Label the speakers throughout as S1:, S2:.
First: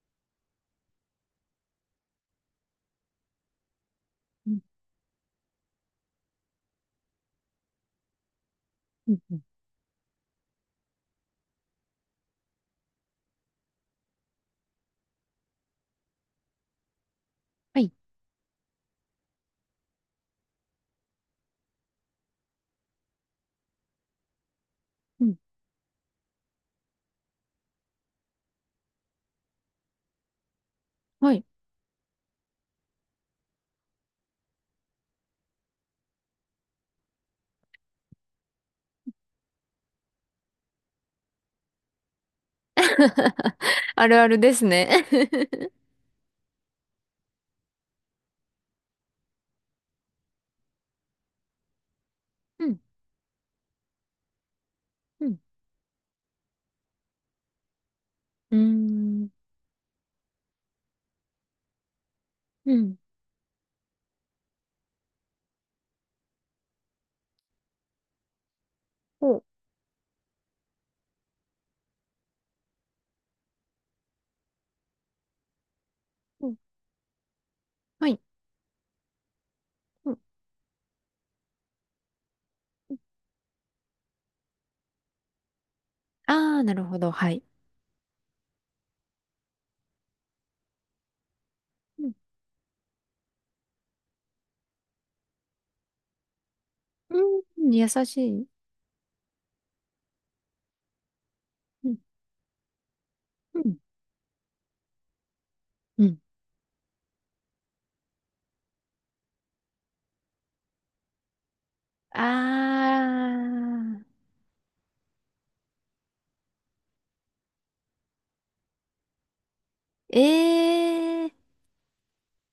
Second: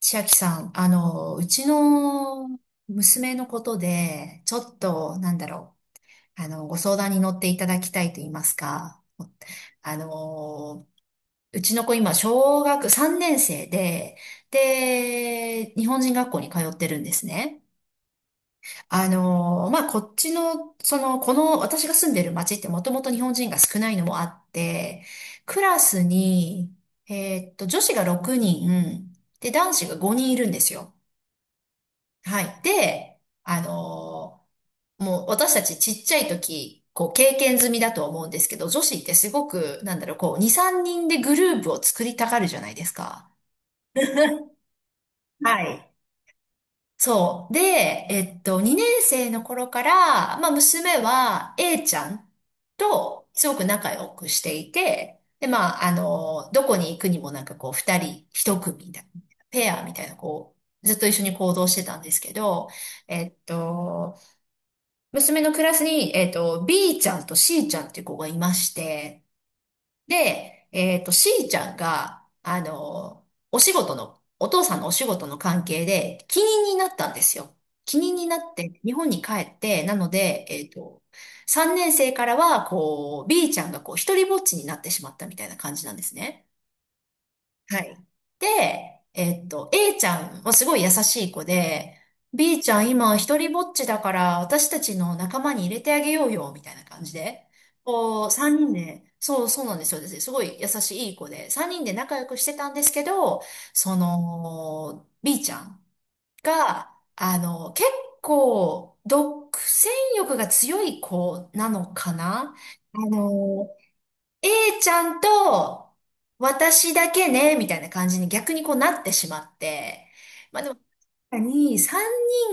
S1: 千秋さん、うちの娘のことで、
S2: う
S1: ち
S2: ん、
S1: ょっと、ご相談に乗っていただきたいと言いますか、
S2: うん、うん。
S1: あの、うちの子今、小学3年生で、日本人学校に通ってるんですね。
S2: はい。
S1: あの、まあ、こっちの、その、この、私が住んでる町ってもともと日本人が少ないのもあって、
S2: うん、
S1: クラスに、女子が6人、で、男子が5人いるんですよ。
S2: はい。
S1: はい。で、もう私たちちっちゃい時、こう経験済みだと思うんですけど、女子ってすごく、2、3人でグループを作りたがるじゃないですか。
S2: あるあるですね。
S1: は い。そう。で、2年生の頃から、娘は A ちゃん
S2: うん、
S1: とすごく仲良くしていて、
S2: うん、
S1: で、どこに行くにもなんかこう、2人
S2: うー
S1: 1組みたいな、
S2: ん、
S1: ペアみたいな、ずっと一緒に行動してたんですけど、
S2: うん。
S1: えっと、娘のクラスに、B ちゃんと C ちゃんっていう子がいまして、
S2: お、
S1: で、C ちゃんが、お父さんのお仕事の関係で、帰
S2: うん、
S1: 任になったんですよ。帰
S2: は
S1: 任
S2: い。
S1: になって、日本に帰って、なの
S2: うん、
S1: で、3年生からは、
S2: うん。
S1: B ちゃんがこう、一人ぼっちになってしまったみたいな感じなんですね。
S2: ああー、なるほど。はい。
S1: はい。で、A ちゃんはすごい優しい子で、
S2: うん、
S1: B ちゃん今一人ぼっちだから私たちの仲間に入れてあげようよ、みたいな感じ
S2: う
S1: で。
S2: ん、優し
S1: こう、
S2: い。
S1: 三人で、そうそうなんですよ。すごい優しいいい子で、三人
S2: う
S1: で
S2: ん、
S1: 仲良くしてたんですけど、
S2: うん、
S1: B ちゃん
S2: うん。
S1: が、結構、独占欲が強い子なのか
S2: あ
S1: な。あの
S2: あ、
S1: A ちゃんと私だけね、みたいな感じに逆にこうなってしまって。まあで
S2: え
S1: も、確
S2: え
S1: か
S2: ー、
S1: に3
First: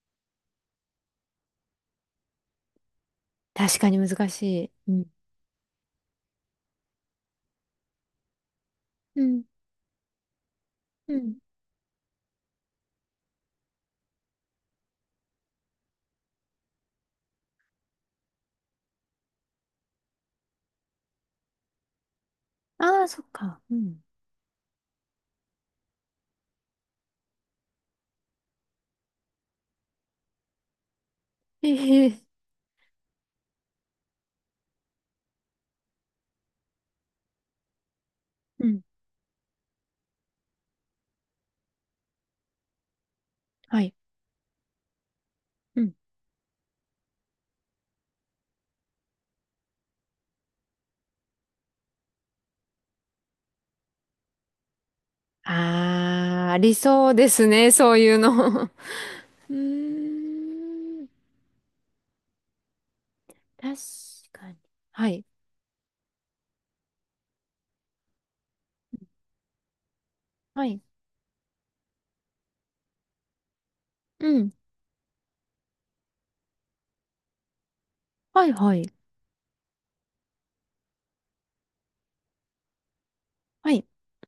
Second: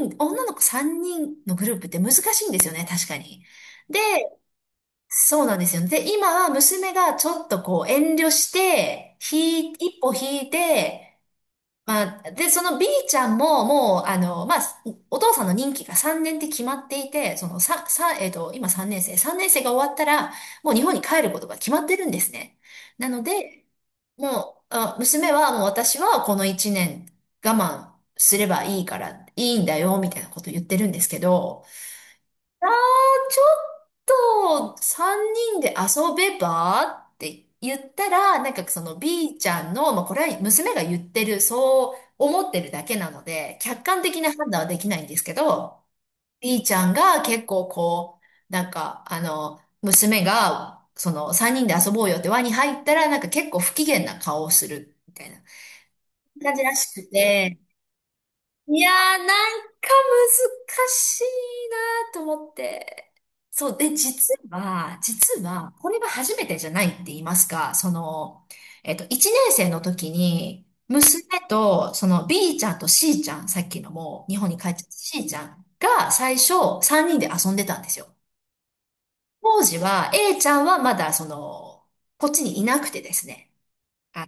S1: 人、女の子3人のグループって難しいんですよね、確かに。
S2: 確かに
S1: で、
S2: 難しい。うん、
S1: そうなんですよ。で、今は娘がちょっとこう遠慮して、
S2: うん、
S1: 一歩引い
S2: う
S1: て、
S2: ん。
S1: で、その B ちゃんも、もう、あの、まあ、お父さんの任期が3年って決まっていて、その、さ、さ、えっと、今3年生、3年生が終わったら、もう日本に帰ることが決まってるんですね。
S2: ああ、
S1: な
S2: そ
S1: の
S2: っか。
S1: で、
S2: うん。
S1: もう、あ、娘は、もう私はこの1年我慢すればいいから、いいんだよ、みたいなこと言ってるんですけど、
S2: ええ
S1: ちょっと3人で遊べばって言ったら、なん
S2: う
S1: か
S2: ん、
S1: その B ちゃんの、まあこれは娘が言ってる、そう思ってるだけなので、
S2: は
S1: 客
S2: い。
S1: 観的な判断はできないんですけ
S2: う
S1: ど、
S2: ん。
S1: B ちゃんが結構こう、娘が、その3人で遊ぼうよって輪に入ったら、なんか結構不機嫌な顔をするみたいな
S2: ああ、
S1: 感
S2: あ
S1: じ
S2: り
S1: らし
S2: そ
S1: く
S2: うです
S1: て、
S2: ね。そういうの。う
S1: いやー、なんか難
S2: ーん、
S1: しいなと思って。そ
S2: 確
S1: う。で、実
S2: かに。
S1: は、
S2: はい。
S1: 実は、これが初めてじゃないって言いますか、1年生の時
S2: は
S1: に、
S2: い。
S1: 娘と、その B ちゃんと C ちゃん、さっきのも
S2: う
S1: う日本
S2: ん。
S1: に帰っちゃった C ちゃんが最初3人で遊んでたんですよ。
S2: はいはい。
S1: 当時は A ちゃんはまだこっちにいなくてですね。
S2: はい。
S1: あ、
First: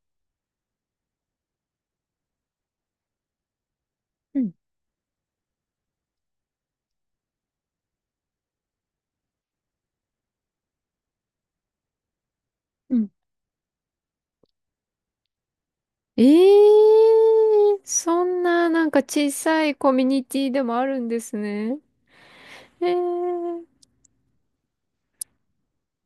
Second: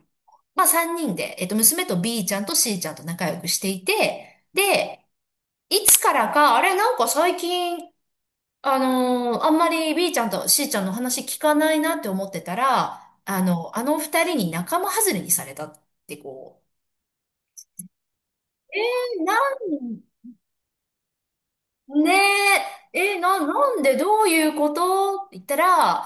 S1: まあ3人で、娘と B ちゃんと C ちゃんと仲良くしてい
S2: う
S1: て、
S2: ん。
S1: で、いつからか、あれ、なんか最近、あんまり B ちゃんと C ちゃんの話聞かないなって思ってた
S2: う
S1: ら、
S2: ん。
S1: 二人に仲間外れにされたって
S2: え
S1: こ
S2: えー、そん
S1: う。
S2: ななんか
S1: えー、
S2: 小
S1: な
S2: さいコミュニティでもあるんですね。
S1: ん、ね
S2: え
S1: え、えー、な、
S2: ー
S1: なんでどういうことって言った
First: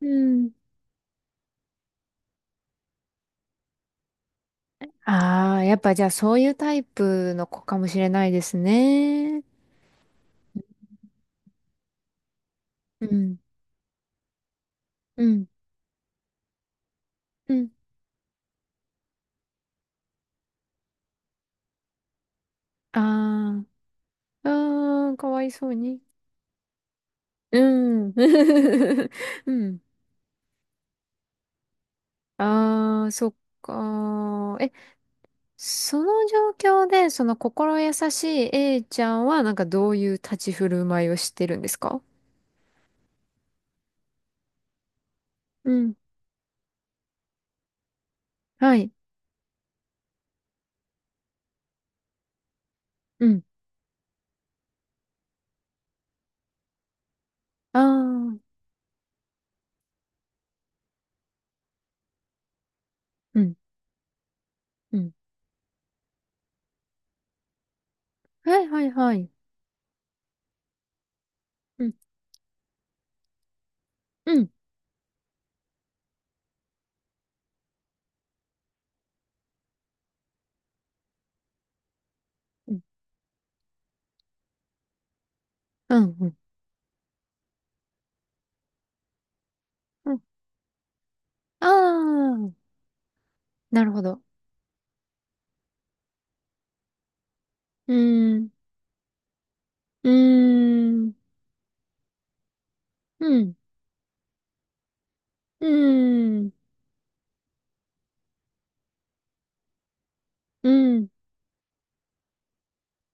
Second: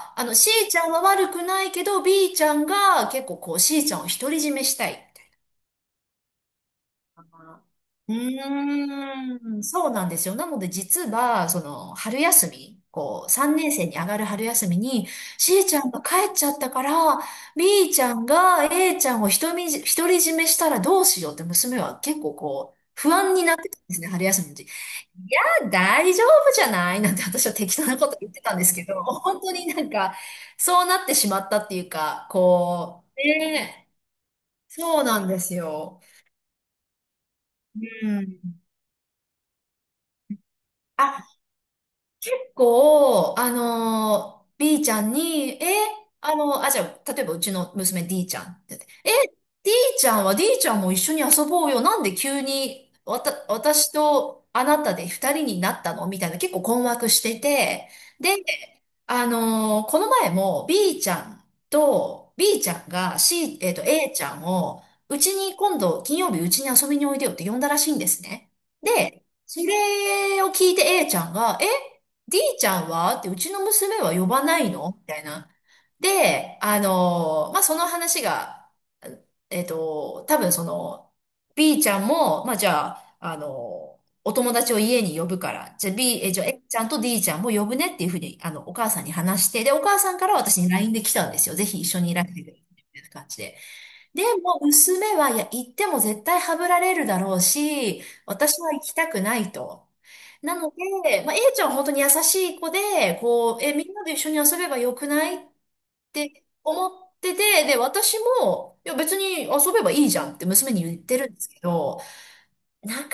S2: う
S1: C
S2: ん。
S1: ちゃんは悪くないけど、B ちゃんが結構こう C ちゃんを独り占めしたい。
S2: ああ、やっぱじゃあそういうタイプの子かもしれ
S1: う
S2: ないですね。
S1: ーん、そうなんですよ。なので実は、春休み、
S2: う
S1: こう、
S2: ん。
S1: 3年生に上がる春休みに、
S2: うん。
S1: C ちゃんが帰っちゃったから、
S2: うん。
S1: B ちゃんが A ちゃんを独り占めしたらどうしようって娘は結構こう、不安になっ
S2: ああ。
S1: てたんですね、春休み
S2: う
S1: の時。い
S2: ーん、かわいそ
S1: や、
S2: うに。
S1: 大丈夫じゃないなんて私は
S2: う
S1: 適当なこ
S2: ん。
S1: と言ってたんですけど、本
S2: う
S1: 当に
S2: ん。
S1: なんか、そうなってしまったっていうか、
S2: あ
S1: こ
S2: あ、
S1: う、
S2: そっ
S1: ねえ、
S2: か。え、
S1: そうなんですよ。
S2: その状況で、その心優
S1: う
S2: しい
S1: ん。
S2: A ちゃんは、なんかどういう立ち振る舞いをし
S1: あ
S2: てるんですか？
S1: 結構、B ちゃんに、え、
S2: うん。
S1: あの、あ、じゃあ、例えばうちの娘 D ちゃんっ
S2: は
S1: て言って、
S2: い。
S1: え、D ちゃんは D ちゃんも一緒に遊ぼうよ。なんで急に、
S2: うん。
S1: 私とあなたで二人になったのみたいな結構困惑して
S2: あ
S1: て、で、
S2: あ。
S1: この前も B ちゃんが
S2: うん。
S1: C、A ちゃんを、
S2: うん。
S1: うちに今度金曜日うちに遊びにおいでよって呼んだらしいんですね。
S2: はいはいは
S1: で、
S2: い。
S1: それを聞いて A ちゃんが、
S2: うん。
S1: D ちゃんはって、うちの娘は呼
S2: う
S1: ば
S2: ん。
S1: ないのみたいな。で、その話が、えっと、多分その、B ちゃんも、まあ、じ
S2: うん。
S1: ゃあ、あのーお友達を家に呼ぶから、
S2: うん。うん。
S1: じゃあ A ちゃんと D ちゃんも呼ぶねっていうふうに、お母さんに話して、で、お母
S2: う
S1: さん
S2: ん。
S1: から私に LINE で来たんですよ。ぜ
S2: あ
S1: ひ一緒にいらしてくれ、
S2: あ。
S1: みたいな感じで。
S2: なるほど。
S1: でも、娘は、いや、行っても絶対はぶられるだろう
S2: う
S1: し、
S2: ーん。
S1: 私は行きたくないと。
S2: うー
S1: なの
S2: ん。
S1: で、A ちゃんは本当に優しい子で、
S2: うん。
S1: みんなで一緒に遊べばよくないっ
S2: うー
S1: て
S2: ん。
S1: 思ってて、で、私も、いや、別に遊べばいいじゃんって
S2: う
S1: 娘に言っ
S2: ん。
S1: てるんですけど、なかな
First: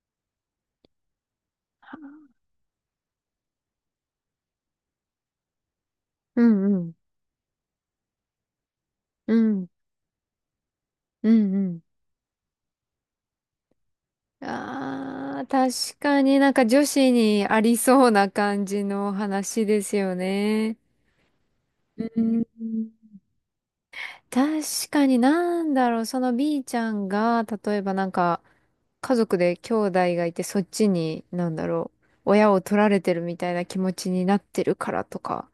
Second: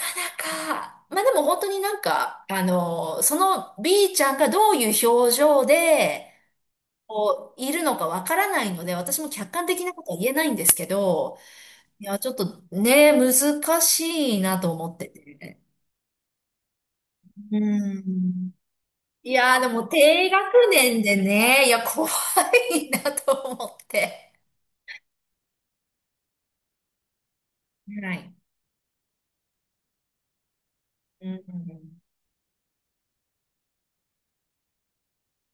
S1: か、でも本当になん
S2: は
S1: か、その B ちゃんがどういう表情で、
S2: うんうん。
S1: いるのかわからないので、私も
S2: う
S1: 客観
S2: ん。
S1: 的なことは言えないんですけ
S2: う
S1: ど、
S2: んうん。
S1: いや、ちょっとね、難しいなと思って
S2: ああ、
S1: て。
S2: 確かになんか女子にあ
S1: う
S2: りそうな
S1: ん。
S2: 感じの
S1: いやー、
S2: 話
S1: で
S2: で
S1: も
S2: すよ
S1: 低学
S2: ね。
S1: 年でね、いや、
S2: う
S1: 怖
S2: ん。
S1: いなと思って。
S2: 確かになんだろう、その B ちゃんが、例えばなん
S1: はい。
S2: か、家族で兄弟がいて、そっちに、
S1: うん、う
S2: なんだ
S1: ん、う
S2: ろ
S1: ん、
S2: う、親を取られてるみたいな気持ちになってるからとか、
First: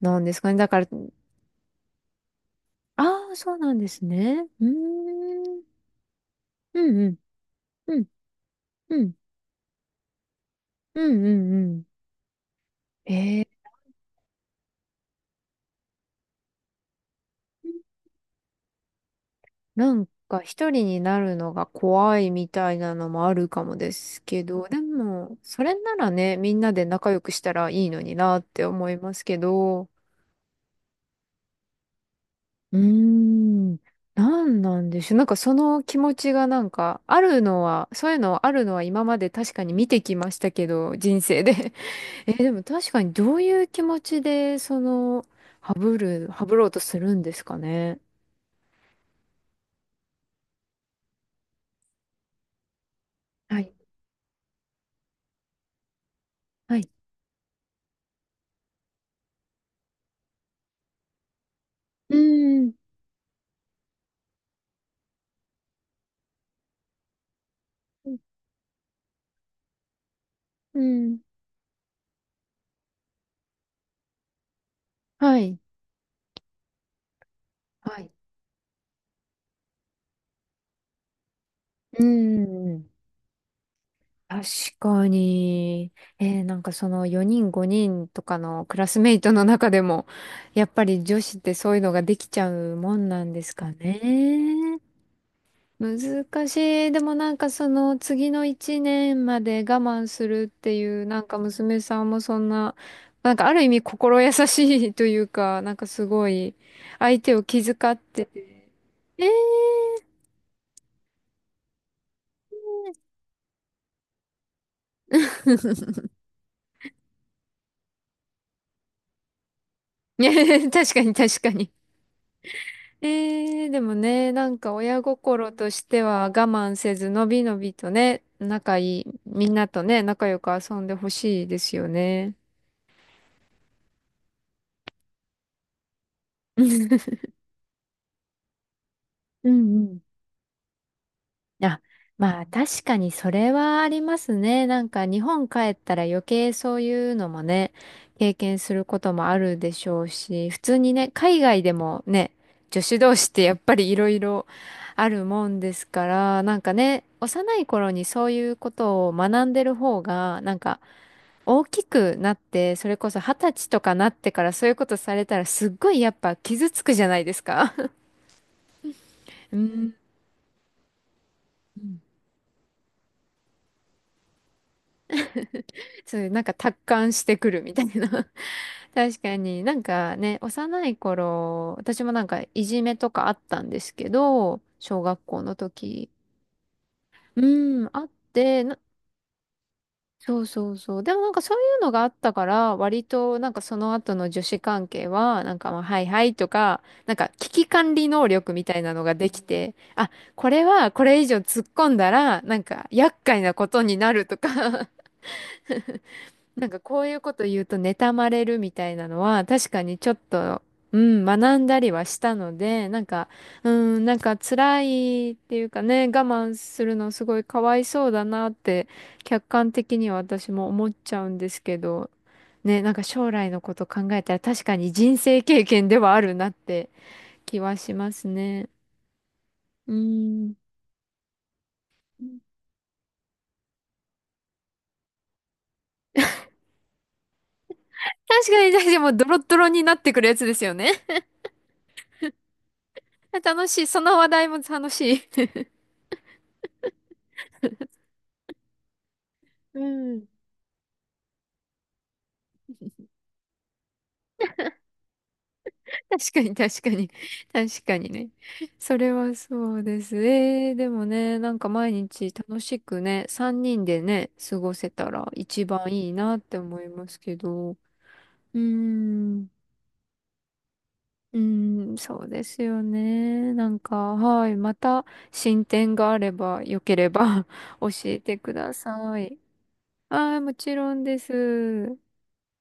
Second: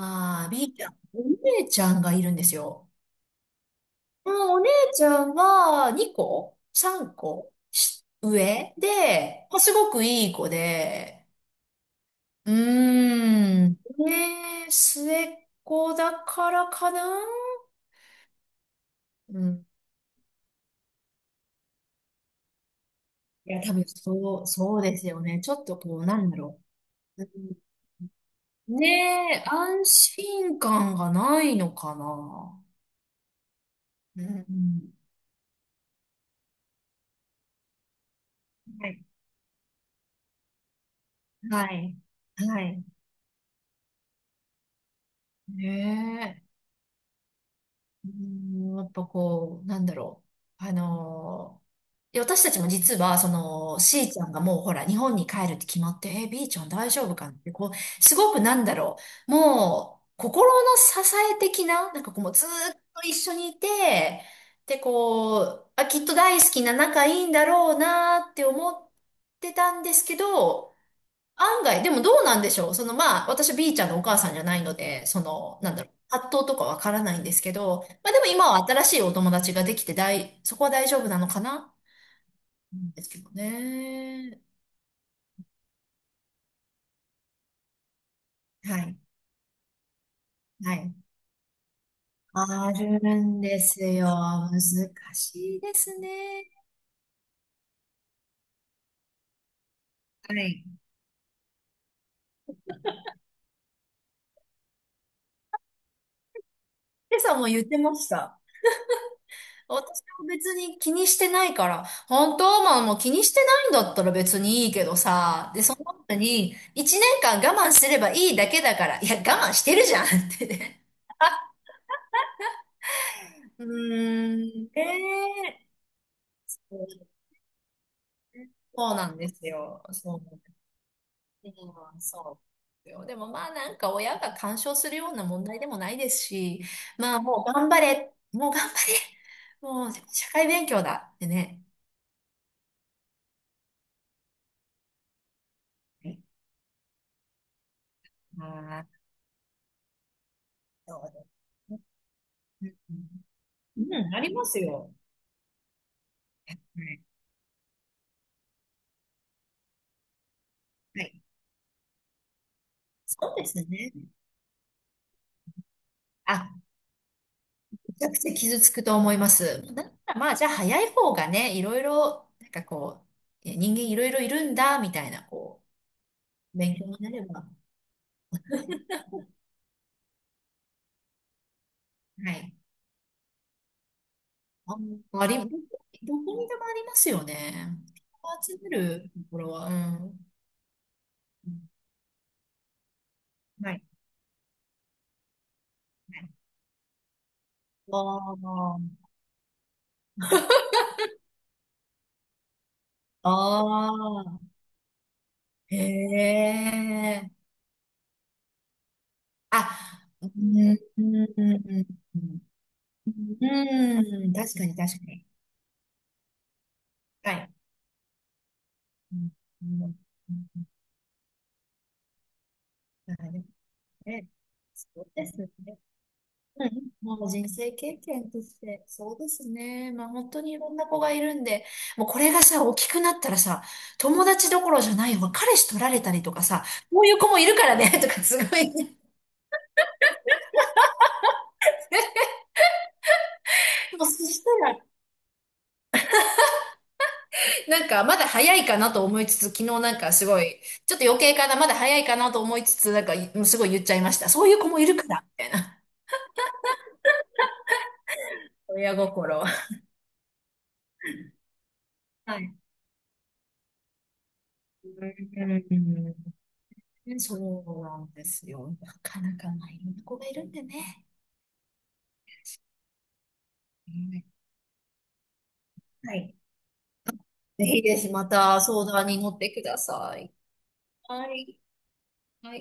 S2: なんです
S1: ー、
S2: かね。だ
S1: B
S2: か
S1: ち
S2: ら、
S1: ゃん。お姉ちゃんがいるんですよ。
S2: ああ、そうなんです
S1: もう
S2: ね。
S1: お
S2: う
S1: 姉ちゃん
S2: ーん。
S1: は2個、
S2: うんう
S1: 3
S2: ん。
S1: 個
S2: う
S1: し
S2: ん
S1: 上
S2: うん。
S1: で、まあ、すごくいい子
S2: うん
S1: で、
S2: うんう
S1: うー
S2: ん。
S1: ん。ねえ、末っ子だからかな。うん。
S2: なんか一人になるのが怖いみたいなのもある
S1: いや、
S2: か
S1: 多
S2: も
S1: 分
S2: です
S1: そ
S2: け
S1: う、
S2: ど、
S1: そ
S2: で
S1: うですよ
S2: も、
S1: ね。ちょ
S2: そ
S1: っ
S2: れ
S1: と
S2: な
S1: こう、
S2: ら
S1: なん
S2: ね、
S1: だ
S2: みん
S1: ろ
S2: なで仲良
S1: う。う
S2: くした
S1: ん。
S2: らいいのになって思います
S1: ね
S2: け
S1: え、安
S2: ど。
S1: 心感がないのかな。
S2: うーん、
S1: う
S2: なんなん
S1: ん。
S2: でしょう。なんかその気持ちがなんか、あるのは、そういうのあるのは
S1: は
S2: 今
S1: い。
S2: まで確かに見てきましたけど、人生
S1: は
S2: で。
S1: い。
S2: え、でも
S1: はい。
S2: 確かにどういう気持ちで、その、ハブる、
S1: ねえ。
S2: ハブろうとするんですかね。
S1: うん、やっぱこう、なんだろう。あのーで、私たちも実は、
S2: はい。
S1: C ちゃんがもうほら、日本に帰るって決まって、B ちゃん
S2: は
S1: 大
S2: い。
S1: 丈夫かなって、こう、すごくなんだろう、もう、心の支え的な、
S2: う
S1: もうずー
S2: ーん。
S1: っと一緒にいて、で、きっと大好きな仲いいんだろうなーって思ってたんですけど、
S2: うん。
S1: 案外、でもどうなんでしょう。私 B ちゃんのお母さんじゃないので、
S2: はい。
S1: 葛藤とかわからないんですけど、
S2: は
S1: ま
S2: い
S1: あでも今は新しいお友達ができてそこは大丈夫なのかな
S2: う
S1: な
S2: ん。
S1: んですけどね。
S2: 確かに。なんかその4人5人とかのク
S1: は
S2: ラス
S1: い。
S2: メイトの中でも、やっ
S1: は
S2: ぱ
S1: い。
S2: り女子ってそういうのができちゃ
S1: あ
S2: うも
S1: る
S2: んなん
S1: ん
S2: です
S1: で
S2: か
S1: すよ。難
S2: ね。
S1: しいです
S2: 難
S1: ね。
S2: しい。でもなんかその次の1年まで我慢す
S1: は
S2: るっ
S1: い。
S2: ていう、なんか娘さんもそんな、なんかある意味心優しいというか、なんかすごい
S1: で
S2: 相手
S1: さん
S2: を
S1: も言
S2: 気
S1: って
S2: 遣
S1: ま
S2: っ
S1: し
S2: て
S1: た。
S2: て。えー
S1: 私は別に気にしてないから、本当まあもう気にしてないんだったら別にいいけどさ、で、その 後に、一年間我慢すればいいだけだから、いや、我慢してるじゃんって
S2: ね、
S1: ね。
S2: 確かに確か に。
S1: う
S2: でもね、
S1: ー
S2: なん
S1: ん、
S2: か親心
S1: ね
S2: としては我慢せず、
S1: え、
S2: のびのびとね、仲
S1: そう
S2: いい、
S1: なんです
S2: みんなと
S1: よ。
S2: ね、
S1: そ
S2: 仲良
S1: う。
S2: く遊んでほしいですよ
S1: うん、そ
S2: ね。
S1: うですよ。でもまあなんか親が干渉するような問題でもないですし、まあもう頑張れ、もう頑張れ、
S2: うんう
S1: もう
S2: ん
S1: 社会勉強だってね。
S2: あ、まあ確かにそれはありますね。なんか日本帰ったら余計そういうのもね、経
S1: あ
S2: 験するこ
S1: あ、
S2: ともあるでしょうし、普通に
S1: そ
S2: ね、
S1: う
S2: 海外でもね、
S1: で
S2: 女
S1: す
S2: 子
S1: ね。
S2: 同士ってやっぱ
S1: う
S2: り
S1: ん、
S2: いろ
S1: うん
S2: い
S1: ありま
S2: ろ
S1: すよ。
S2: あるもんですから、
S1: は
S2: なんか
S1: い。
S2: ね、幼い頃にそういうことを学んでる方が、なんか
S1: はい。
S2: 大きくなって、それこそ二
S1: そうで
S2: 十
S1: す
S2: 歳と
S1: ね。
S2: かなってからそういうことされたらすっごいやっぱ
S1: あ、
S2: 傷つくじゃないですか。
S1: めちゃくちゃ傷つくと思いま
S2: う
S1: す。だか
S2: ん。
S1: らまあじゃあ早い方がね、いろいろ、人間いろいろいるんだ、みたいな、
S2: そういう、なんか
S1: 勉
S2: 達
S1: 強にな
S2: 観し
S1: れ
S2: て
S1: ば。
S2: くるみたいな。確かになんかね、幼い頃、私もなん
S1: は
S2: か
S1: い。
S2: いじめとかあったんですけど、
S1: あ、
S2: 小学
S1: あり、
S2: 校
S1: どこ
S2: の時。
S1: どこにでもありますよ
S2: う
S1: ね。
S2: ん、あっ
S1: 集
S2: て、
S1: め
S2: な
S1: るところは、うん。
S2: そうそうそう。でもなんかそういうのがあったから、割となんか
S1: は
S2: そ
S1: い。
S2: の後の女子関係は、なんかまあ、はい
S1: は
S2: は
S1: い。
S2: いとか、なんか危機管理能力みた
S1: あ
S2: いなのができて、あ、これはこれ以上突っ込んだら、なんか厄
S1: あ、
S2: 介なこと
S1: あ
S2: になると
S1: あ、
S2: か、
S1: へ
S2: なんかこういう
S1: え。
S2: こと言うと妬まれるみたいなのは
S1: あ、
S2: 確かにちょっ
S1: う
S2: と、
S1: ん、
S2: う
S1: う
S2: ん、
S1: ん、
S2: 学
S1: う
S2: んだ
S1: ん、
S2: りはし
S1: う
S2: たので、なんか、
S1: ん、
S2: うん、なん
S1: うん
S2: か
S1: 確かに
S2: 辛
S1: 確かに。
S2: いっていうかね、我慢するのす
S1: は
S2: ごい
S1: い。
S2: かわいそうだなって
S1: うん、
S2: 客観
S1: うん、
S2: 的には私も思っちゃうんですけど、ね、なんか
S1: なる
S2: 将来のこと
S1: ほ
S2: 考
S1: ど
S2: え
S1: ね。
S2: たら確か
S1: そ
S2: に
S1: う
S2: 人
S1: です
S2: 生経
S1: ね。
S2: 験ではあるなっ
S1: はい。
S2: て
S1: もう人
S2: 気
S1: 生
S2: はし
S1: 経
S2: ます
S1: 験とし
S2: ね。
S1: て、そうですね。
S2: う
S1: まあ本当に
S2: ん。
S1: いろんな子がいるんで、もうこれがさ、大きくなったらさ、友達どころじゃないわ。彼氏取られたりとかさ、こういう子もいるからね、とかす
S2: 確
S1: ごい
S2: かに、
S1: ね。
S2: でもうドロッドロになってくるやつですよね。楽しい。そ
S1: もう
S2: の
S1: そ
S2: 話
S1: し
S2: 題
S1: た
S2: も
S1: ら、
S2: 楽しい。
S1: なんかまだ早いかなと思いつつ、昨日
S2: う
S1: なんかす
S2: ん。
S1: ごい、ちょっと余計かな、まだ早いかなと思いつつ、なんかもうすごい言っちゃいました。そういう子もいるから、みたいな。
S2: 確かに、確かに。確かにね。
S1: 親
S2: それ
S1: 心。
S2: は
S1: は
S2: そうです。でもね、なんか毎日
S1: い。
S2: 楽しくね、3人でね、過ごせ
S1: う
S2: たら一番いいなって思いま
S1: ん、
S2: すけ
S1: そ
S2: ど。う
S1: うなんです
S2: ー
S1: よ。なかなか
S2: ん、
S1: まあいろんな子がいるんでね。
S2: うーん、そうですよね。なん
S1: う
S2: か、
S1: ん、
S2: はい、また進展が
S1: は
S2: あれ
S1: い。
S2: ば、よければ
S1: ぜ ひ
S2: 教
S1: ぜひ
S2: え
S1: ま
S2: てく
S1: た
S2: だ
S1: 相談
S2: さ
S1: に乗っ
S2: い。
S1: てください。
S2: ああ、もちろんで
S1: はい。
S2: す。